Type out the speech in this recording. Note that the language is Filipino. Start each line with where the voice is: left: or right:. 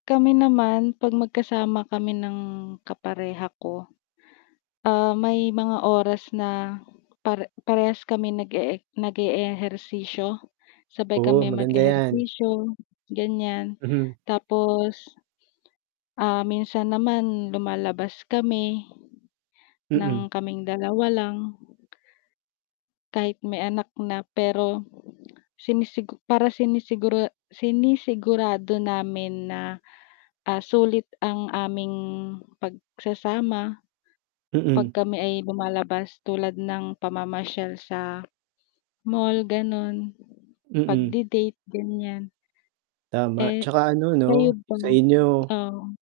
left: Kami naman 'pag magkasama kami ng kapareha ko. Ah, may mga oras na pare parehas kami nag-ee nag-eehersisyo, sabay
right: Oo,
left: kami
right: maganda yan.
left: mag-ehersisyo, ganyan
right: Mhm.
left: tapos, ah, minsan naman lumalabas kami, ng
right: Mm.
left: kaming 2 lang kahit may anak na pero, sinisigu para sinisigura sinisigurado namin na, ah, sulit ang aming pagsasama 'pag
right: Mm.
left: kami ay lumalabas tulad ng pamamasyal sa mall ganun.
right: Mm.
left: Pagdi-date ganyan.
right: Tama,
left: Eh,
right: tsaka ano
left: kayo
right: no
left: ba?
right: sa inyo
left: Oo.